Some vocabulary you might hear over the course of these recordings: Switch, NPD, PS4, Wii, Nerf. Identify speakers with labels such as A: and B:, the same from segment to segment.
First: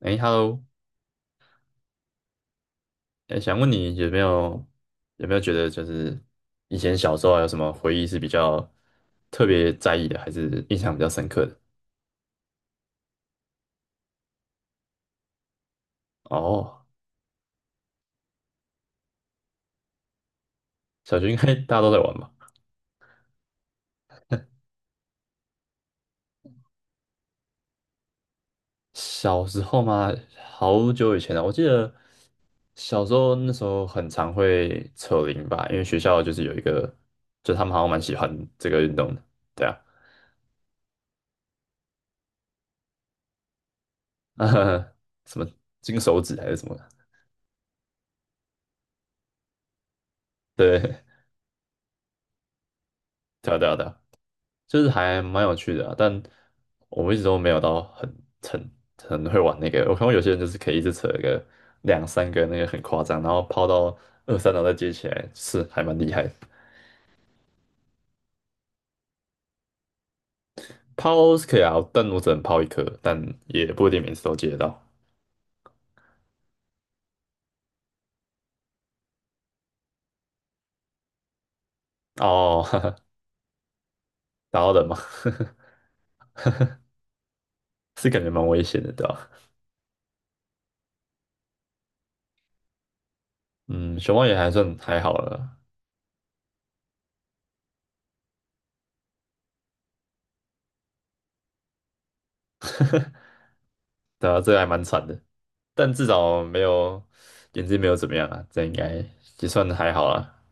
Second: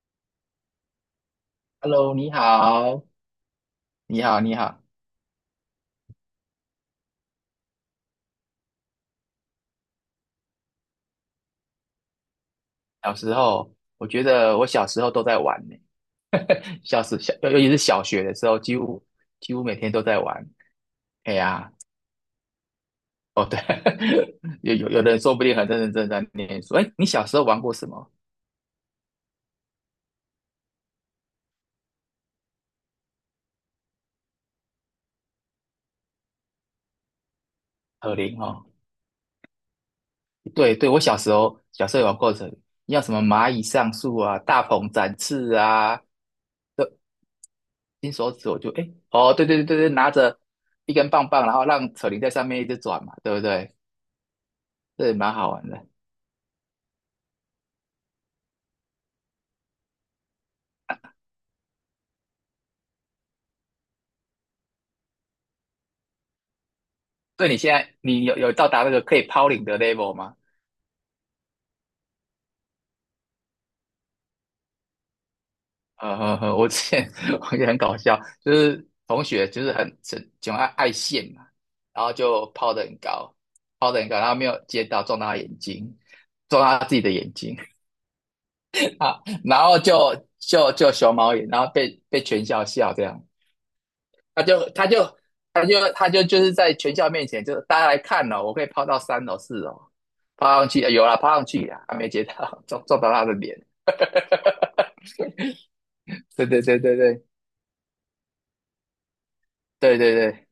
A: 哎，Hello，
B: Hello，你好，
A: 哎，想问你有没
B: 你好，你
A: 有
B: 好。
A: 有没有觉得就是以前小时候啊有什么回忆是比较特别在意的，还是印象比较深刻的？
B: 小时候，我觉得我小时候都在玩呢，
A: 哦，
B: 小时小，尤其是小学的时候，几乎每天都在玩。
A: 小学
B: 哎
A: 应该
B: 呀，
A: 大家都在玩吧？
B: 哦对，有的人说不定很认认真真在念书。哎，你小时候玩过什么？
A: 小时候嘛，好久以前了，我记得小时候那时候很常会扯铃吧，因为学校就是有一个，就他们好像蛮喜
B: 扯
A: 欢
B: 铃哦，
A: 这个运动的，对啊，
B: 对对，我小时候有玩过扯铃，像什么蚂蚁上树 啊、大
A: 呃，
B: 鹏展
A: 什么
B: 翅啊，
A: 金手指还是什么
B: 这金手指我就哦对对对对对，拿着
A: 的
B: 一
A: 对，
B: 根棒棒，然后让扯铃在上面一直转嘛，对不
A: 对啊，对
B: 对？
A: 啊，对啊，就是
B: 这也
A: 还
B: 蛮
A: 蛮
B: 好
A: 有
B: 玩
A: 趣
B: 的。
A: 的啊，但我一直都没有到很很会玩那个。我看过有些人就是可以一直扯一个两三个那个很夸张，然后抛到二三楼再接起来，是还蛮厉害的。
B: 对你现在你有到达那个可以抛领的 level 吗？
A: 抛是可以啊，但我只能抛一颗，但也不一定每次都接得到。
B: 呵呵我之前 我也很搞笑，就是同学就是很喜爱线嘛，然后就
A: 哦，
B: 抛
A: 哈
B: 得
A: 哈，
B: 很高，抛得很高，然后没
A: 打
B: 有
A: 到
B: 接
A: 人嘛，
B: 到，撞到他眼睛，撞到他自己的眼睛
A: 是感觉蛮危险的，对
B: 啊，
A: 吧？
B: 然后就熊猫眼，然后被全校笑这样，
A: 嗯，熊猫也
B: 他
A: 还
B: 就
A: 算
B: 他
A: 还
B: 就
A: 好了，
B: 他就他就就是在全校面前，就是大家来看哦，我可以抛到三楼四楼，抛上去有啦，抛上去啦，还没接到，撞到他的 脸，
A: 对啊，这个还蛮惨的，但至少
B: 对
A: 没
B: 对对对
A: 有
B: 对。
A: 眼睛没有怎么样啊，这应该也算还
B: 对
A: 好
B: 对
A: 啦。
B: 对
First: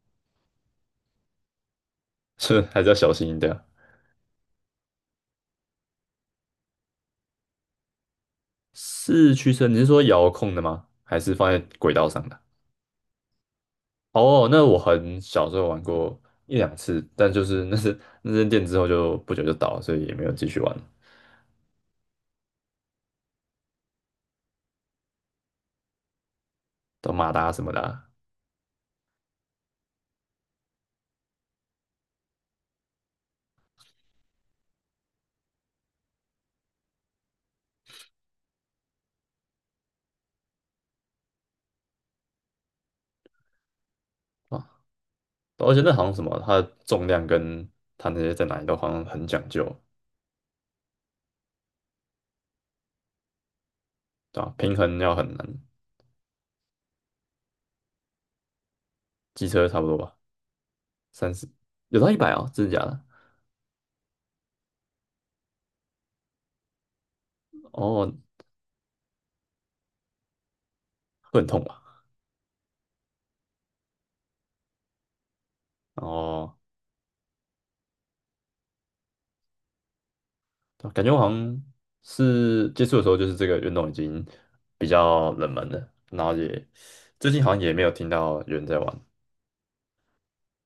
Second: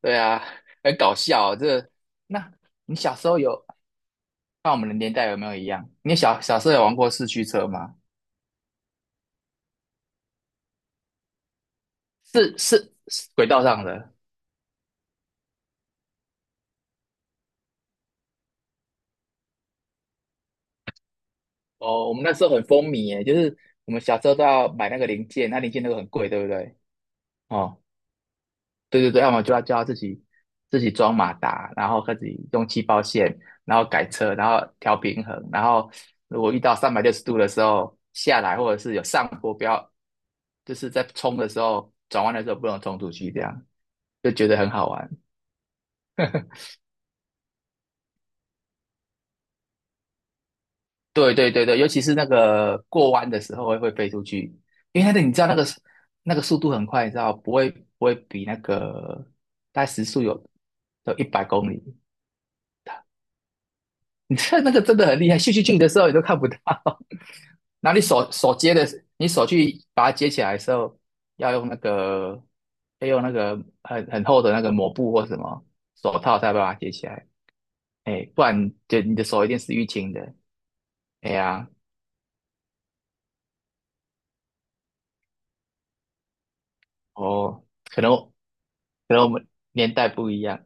B: 对啊，很搞笑哦那
A: 是还是要
B: 你
A: 小
B: 小
A: 心
B: 时
A: 一
B: 候
A: 点。
B: 有看我们的年代有没有一样？你小时候有玩过四驱车吗？
A: 四驱车，你是说遥控的吗？还是放在轨道上的？
B: 是是是轨道上的
A: 哦，那我很小时候玩过一两次，但就是那是 那间店之后就不久就倒了，所以也没有继续玩。
B: 哦。我们那时候很风靡耶，就是我们小时候都要买那个零件，那零件那个很贵，对不对？
A: 到马达什么
B: 哦，
A: 的啊，
B: 对对对，要么就要自己装马达，然后自己用气泡线，然后改车，然后调平衡，然后如果遇到360度的时候下来，或者是有上坡，不要就是在冲的时候，转弯的时候不能冲出去，这样就觉得很
A: 啊
B: 好玩。
A: 而且那好像什么，它的重量跟它那些在哪里都好像很讲究，
B: 对对对对，尤其是那个过弯的时候会飞出
A: 对吧？
B: 去，
A: 平衡
B: 因为那
A: 要
B: 个
A: 很
B: 你知道那
A: 难，
B: 个那个速度很快，你知道不会比那个
A: 机车差
B: 大
A: 不
B: 概
A: 多
B: 时
A: 吧，
B: 速有一
A: 三
B: 百
A: 十
B: 公里，
A: 有到一百哦，真的假的？
B: 你知道那个真的很厉害，咻咻咻的时候你都看不到，然后你
A: 哦，
B: 手接的，你手去把它接起来的时候，
A: 会很
B: 要
A: 痛
B: 用那
A: 吧？
B: 个要用那个很厚的那个抹布或什么手套才
A: 哦，
B: 把它接起来。哎，不然就你的手一定是淤青的。
A: 对啊感觉我好
B: 哎
A: 像
B: 呀，
A: 是接触的时候，就是这个运动已经比较冷门了，然后也最近好像
B: 哦，
A: 也没有
B: 可
A: 听
B: 能
A: 到有人在玩。
B: 可能我们年代不一样。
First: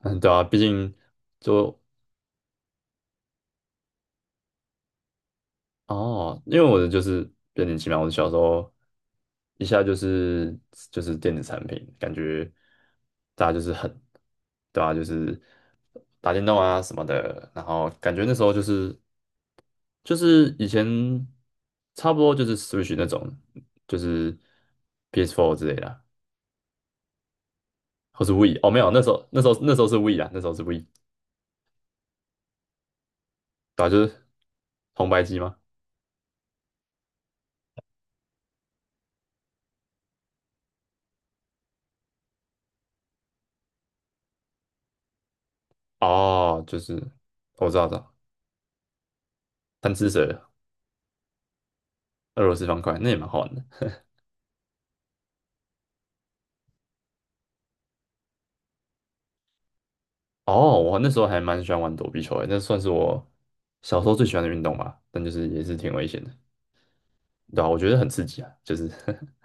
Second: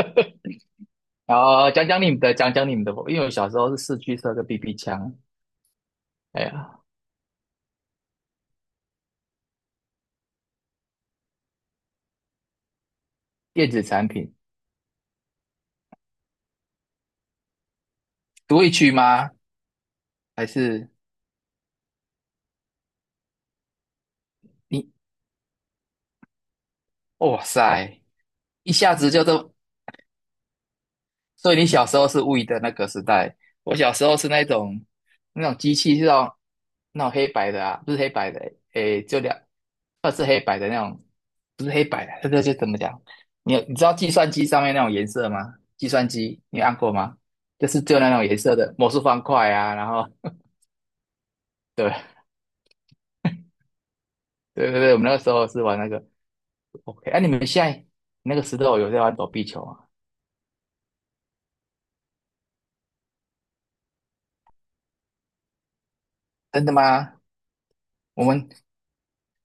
A: 嗯，对啊，毕竟
B: 然后
A: 就
B: 讲讲你们的，因为我小时候是四驱车跟 BB 枪。
A: 哦，
B: 哎
A: 因为我
B: 呀，
A: 的就是变年轻嘛，我小时候一下就是电子产品，感觉大家就
B: 电
A: 是
B: 子
A: 很
B: 产品，
A: 对啊，就是打电动啊什么的，然后感觉那时候
B: 独
A: 就
B: 立区
A: 是。
B: 吗？
A: 就
B: 还
A: 是以前
B: 是
A: 差不多就是 Switch 那种，就是
B: 你？
A: PS4 之类的啊，
B: 哇塞，
A: 或是 Wii 哦，
B: 一
A: 没有，
B: 下
A: 那时
B: 子就
A: 候是 Wii 啦，那时候是 Wii，
B: 所以你小时候是 w 的那个时代，我
A: 对啊，
B: 小
A: 就
B: 时候
A: 是
B: 是那种
A: 红白机
B: 那
A: 吗？
B: 种机器是那种那种黑白的啊，不是黑白的，诶，就两，二是黑白的那种，不是黑白的，这个就怎么讲？你知道计算机上面那种颜色吗？计算机你
A: 哦，
B: 按
A: 就
B: 过
A: 是
B: 吗？
A: 我知道，知
B: 就那
A: 道，
B: 种颜色的魔术方块啊，然
A: 贪
B: 后
A: 吃蛇、
B: 对
A: 俄罗斯方块，那也蛮好玩的。
B: 对对对，我们那个时候是玩那个 OK,你们现在那个时候有在玩躲避球啊？
A: 哦，我那时候还蛮喜欢玩躲避球的，那算是我小时候最喜欢的运动吧，但就是也是挺危险的，
B: 真的吗？
A: 对啊，我觉得很刺
B: 我
A: 激
B: 们
A: 啊，就是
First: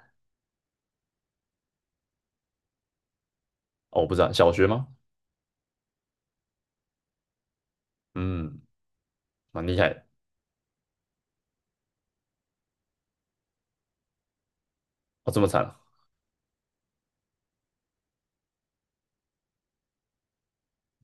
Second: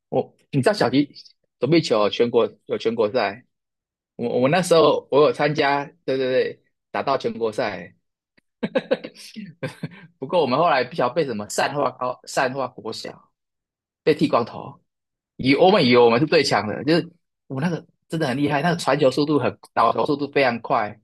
B: 我你知道小鸡躲避球全国有全国赛。
A: 哦，我不知道
B: 我
A: 小
B: 那
A: 学
B: 时
A: 吗？
B: 候我有参加，对对对，打到全国赛，
A: 嗯，蛮厉害的，
B: 不过我们后来不晓得被什么善化高、善化国小被剃光头，
A: 哦，这么惨
B: 我
A: 啊，
B: 们以为我们是最强的，就是我那个真的很厉害，那个传球速度很，倒球速度非常快，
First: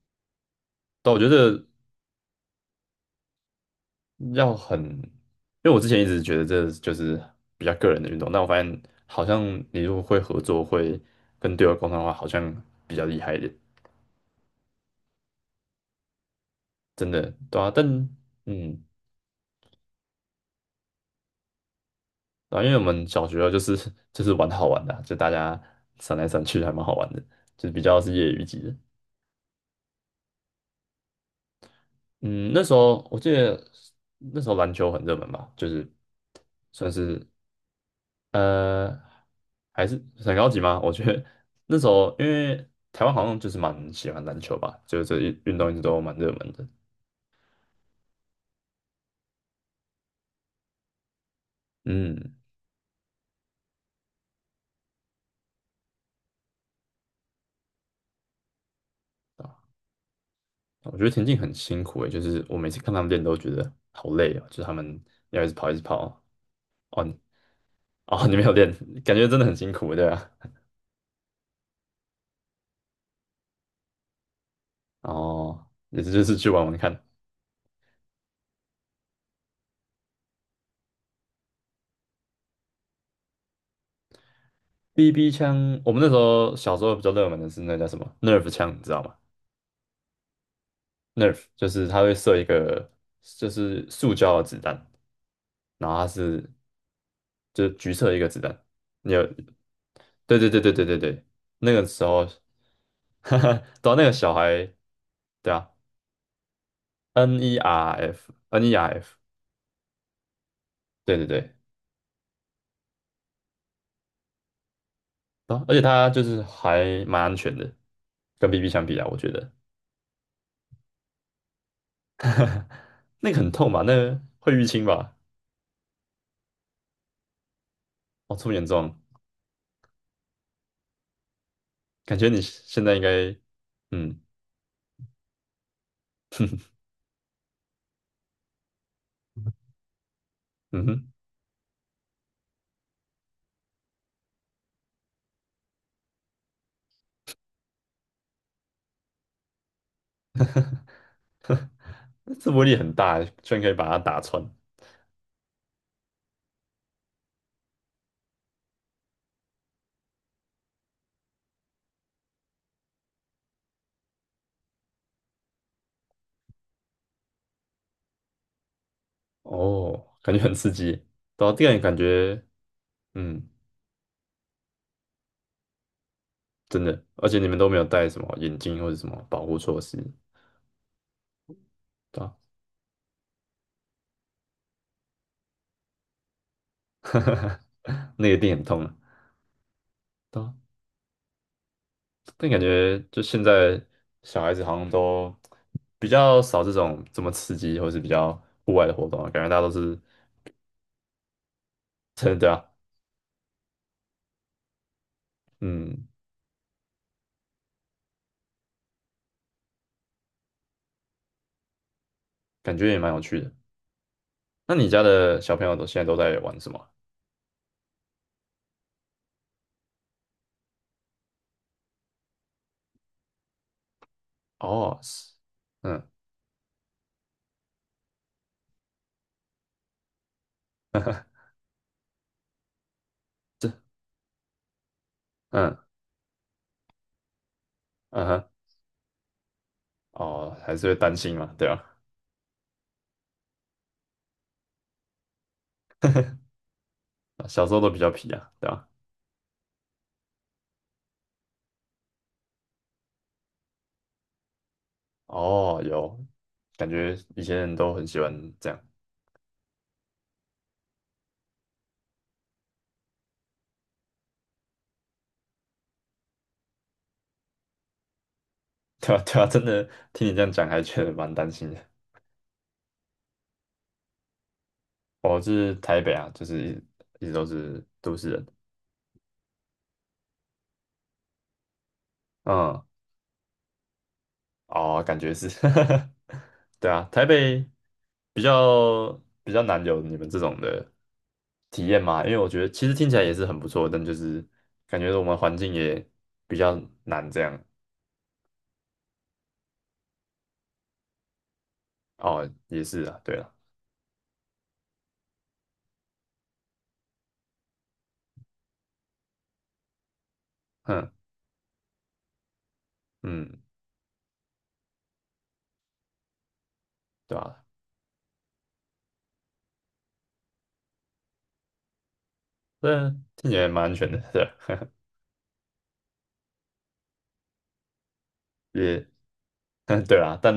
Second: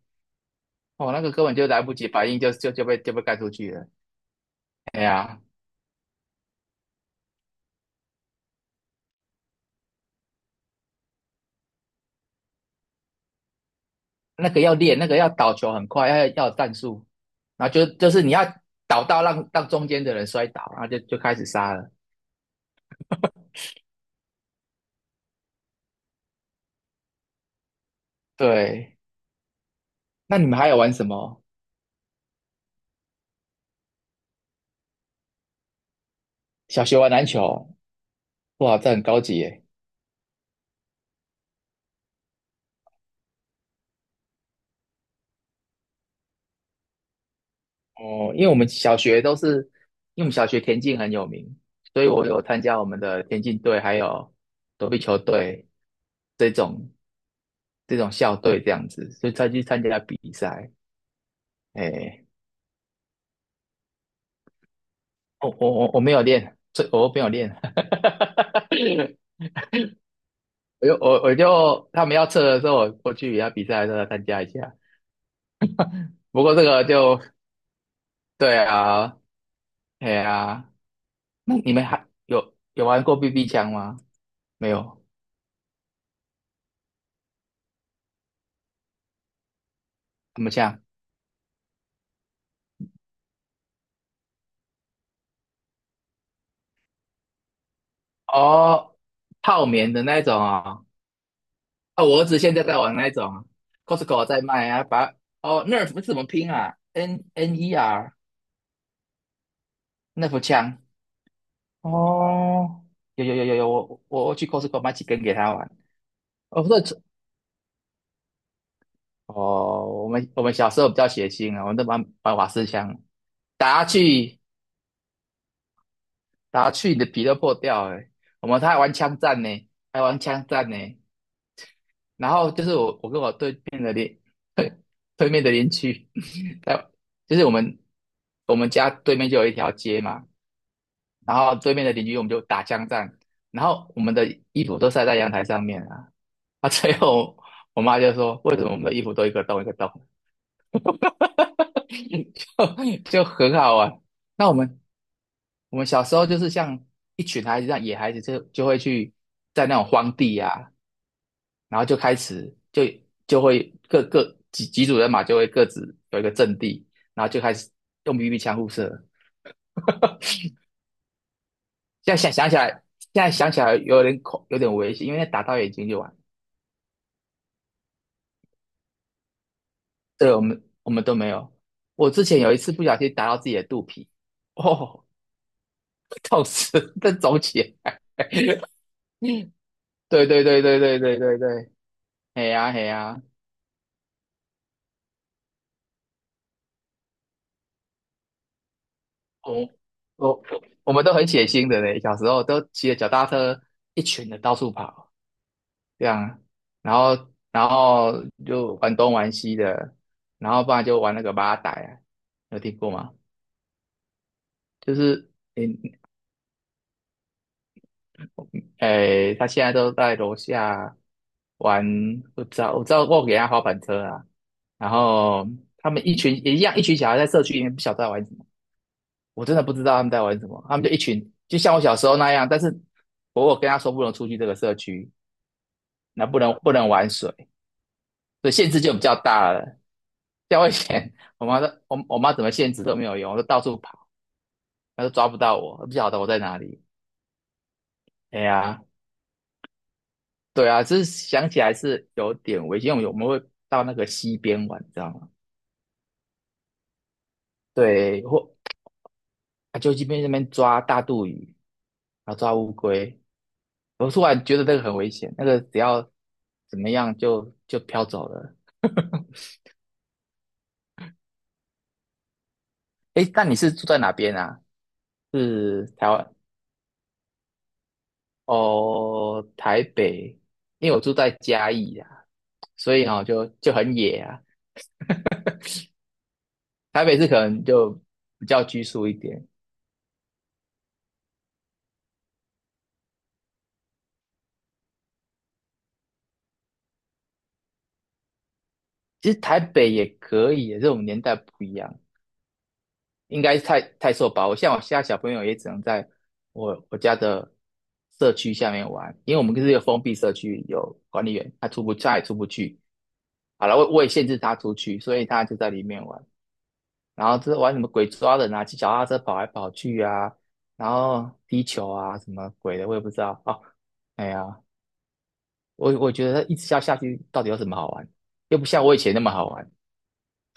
B: 哦，
A: 但我
B: 那
A: 觉
B: 个根本
A: 得。
B: 就来不及反应就被干出去了。
A: 要很，
B: 哎
A: 因
B: 呀，
A: 为我之前一直觉得这就是比较个人的运动，但我发现好像你如果会合作，会跟队友沟通的话，好像比较厉害一点，
B: 那个要练，那个要倒球很快，要有战术，
A: 真的，对
B: 然
A: 啊，
B: 后
A: 但
B: 就是你要
A: 嗯，
B: 倒到让中间的人摔倒，然后就开始杀了。
A: 对啊，因为我们小学啊就是 就是玩好玩的啊就大家闪来闪去，还蛮好玩的，就是比较是业余级的。
B: 对，那你们还有玩什么？
A: 嗯，那时候我记得那时候篮球很热门吧，就是
B: 小
A: 算
B: 学玩
A: 是
B: 篮球。哇，这
A: 呃，
B: 很高级耶！
A: 还是很高级吗？我觉得那时候因为台湾好像就是蛮喜欢篮球吧，就是这一运动一直都蛮热门的。
B: 哦，因为我们小学田径很有名，所以我
A: 嗯，
B: 有参加我们的田径队，还有躲避球队这种这种校队这样子，所以才去参加比赛。
A: 我觉得田径很辛苦诶，就
B: 哎，
A: 是我每次看他们练都觉得好累哦，就是他们要一
B: 我
A: 直跑
B: 我
A: 一直
B: 我我没有
A: 跑。
B: 练，
A: 哦
B: 我
A: 你
B: 没有练，
A: 哦，你没有练，感觉真的很辛苦，对啊。
B: 我就我我就他们要测的时候，我去比赛的时候参加一下。
A: 哦，也是就是
B: 不
A: 去
B: 过这
A: 玩玩
B: 个
A: 看。
B: 就对啊，哎啊，那你们还有玩过 BB 枪吗？没有，
A: BB 枪，我们那时候小时候比较热门的是那叫什么 Nerf 枪，你知道吗？
B: 什么枪？
A: Nerf 就是它会射一个就是塑胶的子弹，然后它是就是橘色一个子弹，
B: 哦，
A: 你有？
B: 泡棉的那种
A: 对对对对对
B: 哦，
A: 对对，那个时
B: 哦，我
A: 候，
B: 儿子现在在玩那
A: 哈
B: 种
A: 哈，到那个
B: ，Costco
A: 小
B: 在卖
A: 孩，
B: 啊，
A: 对
B: 哦
A: 啊
B: Nerf 是怎么拼啊？N
A: ，N E
B: N E
A: R
B: R
A: F N E R F，
B: Nerf 枪
A: 对对对，
B: 哦，有有有有有，我去 Costco 买几根给他
A: 啊，
B: 玩。
A: 而且它就是
B: 哦，不是，
A: 还蛮安全的，跟 BB 相比啊，我觉得
B: 哦，我们小时候比较血腥啊，我们都玩瓦斯枪，
A: 那个很痛
B: 打
A: 吧，
B: 下
A: 那个
B: 去
A: 会淤青吧，
B: 打下去你的皮都破掉了。
A: 哦，这么严
B: 他还玩
A: 重，
B: 枪战呢，还玩枪战呢。
A: 感觉
B: 然
A: 你
B: 后就是
A: 现在
B: 我
A: 应该，
B: 我跟我对面的
A: 嗯
B: 对面的邻居，在就是我们家对面就有一条街嘛，
A: 嗯哼。
B: 然后对面的邻居我们就打枪战，然后我们的衣服都晒在阳台上面啊，啊，最后我妈就说为什么我们的衣服都一个洞一个洞，
A: 这威
B: 就
A: 力很大，
B: 就
A: 居
B: 很
A: 然可以
B: 好
A: 把它
B: 玩。
A: 打穿。
B: 那我们小时候就是像一群孩子，像野孩子就会去在那种荒地啊，然后就开始就就会各各几组人马就会各自有一个阵地，然后就开始用 BB 枪互射。
A: 哦，感觉很刺激耶。对啊，这样感
B: 现在想
A: 觉，
B: 想起来，现在
A: 嗯，
B: 想起来有点危险，因为打到眼睛就完。
A: 真的。而且你们都没有戴什么眼镜或者什么保护措施，
B: 对，我们都没有。我
A: 对
B: 之
A: 啊，
B: 前有一次不小心打到自己的肚皮，哦，痛死，再走起 来。
A: 那个一定很 痛啊。
B: 对
A: 对
B: 对
A: 啊，
B: 对对对对对对，嘿
A: 但感
B: 呀嘿
A: 觉就
B: 呀，
A: 现在小孩子好像都比较少这种这么刺激或是比较户外的活动啊，感觉大家都
B: 我
A: 是
B: 我我我们都很血腥的嘞，小时
A: 真的，
B: 候
A: 对
B: 都
A: 啊，
B: 骑着脚踏车一群的到处跑。这
A: 嗯，
B: 样啊，然后就玩东玩西的，然后不然就玩那个八仔啊，有
A: 感
B: 听
A: 觉
B: 过
A: 也蛮
B: 吗？
A: 有趣的。那你
B: 就
A: 家
B: 是
A: 的小朋
B: 诶
A: 友都现在都在玩什么啊？
B: 他现在都在楼下玩，我知道我知道我给他滑板车啊，然
A: 哦，是
B: 后他们
A: 嗯
B: 一群也一样，一群小孩在社区里面不晓得在玩什么，我真的不知道他们在玩什么，他们就一群 就像我小时候那样，但是我跟他说不能出去这个社区，
A: 嗯嗯
B: 那不能玩水，
A: 嗯
B: 所以限制就比较大了。
A: 哦，
B: 教危
A: 还是会
B: 前，
A: 担心
B: 我
A: 嘛，
B: 妈
A: 对
B: 说，
A: 啊，
B: 我妈怎么限制都没有用，我都到处跑，她都抓不到我，不晓得我在哪里。
A: 小时候都比较皮
B: 哎
A: 啊，对
B: 呀，
A: 啊，
B: 对啊，就是想起来是有点危险，因为我们会到那个溪边玩，你知道吗？
A: 哦，有，感觉以前人都很喜
B: 对，
A: 欢
B: 或
A: 这样，
B: 啊就这边那边抓大肚鱼，然后抓乌龟。我突然觉得那个很危险，那个只要怎么样就飘走了。
A: 对啊，对啊，真的听你这样讲，还觉得蛮担心的。
B: 哎，那你是住在哪边啊？
A: 我是
B: 是
A: 台
B: 台
A: 北啊，
B: 湾
A: 就是一直都是都市人，
B: 哦，台北，因为我住在嘉义啊，
A: 嗯，
B: 所以就很野啊。
A: 哦，感觉是，对啊，
B: 台北
A: 台
B: 是可能
A: 北
B: 就
A: 比
B: 比较拘束
A: 较
B: 一点，
A: 难有你们这种的体验嘛，因为我觉得其实听起来也是很不错，但就是感觉我们环境也比较难这样，
B: 其实台北也可以，这种年代不一样，
A: 哦，也是啊，对
B: 应
A: 了。
B: 该太受保护。像我现在小朋友也只能在我家的社区下面玩，因为我们是一个封闭社区，有
A: 嗯。
B: 管理员，他也出不去。
A: 嗯，
B: 好了，我也限制他出去，所以他就在里面玩。然
A: 对
B: 后就是
A: 啊，
B: 玩什么鬼抓人啊，骑脚踏车跑来跑去啊，然后踢球啊，什么鬼的，我也
A: 这
B: 不知道。
A: 听起
B: 哦，
A: 来蛮安全的，
B: 哎
A: 对，
B: 呀，我觉得一直下去到底有什么好玩？又不像我以
A: 也，
B: 前那么好玩。
A: 对啊，但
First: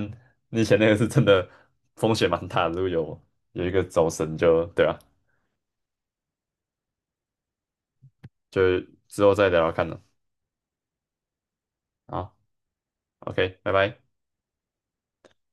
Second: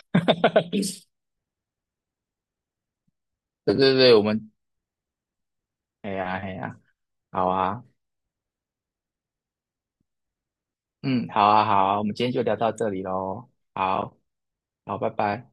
A: 你以前那个是真 的风险蛮大的，如果有一
B: 对
A: 个
B: 对
A: 走
B: 对，
A: 神就，对啊，
B: 哎呀哎呀，好啊，
A: 就之后再聊聊看了，
B: 嗯，好啊好啊，我们今天
A: 好
B: 就聊到这里喽。
A: ，OK，拜拜。
B: 好，好，拜拜。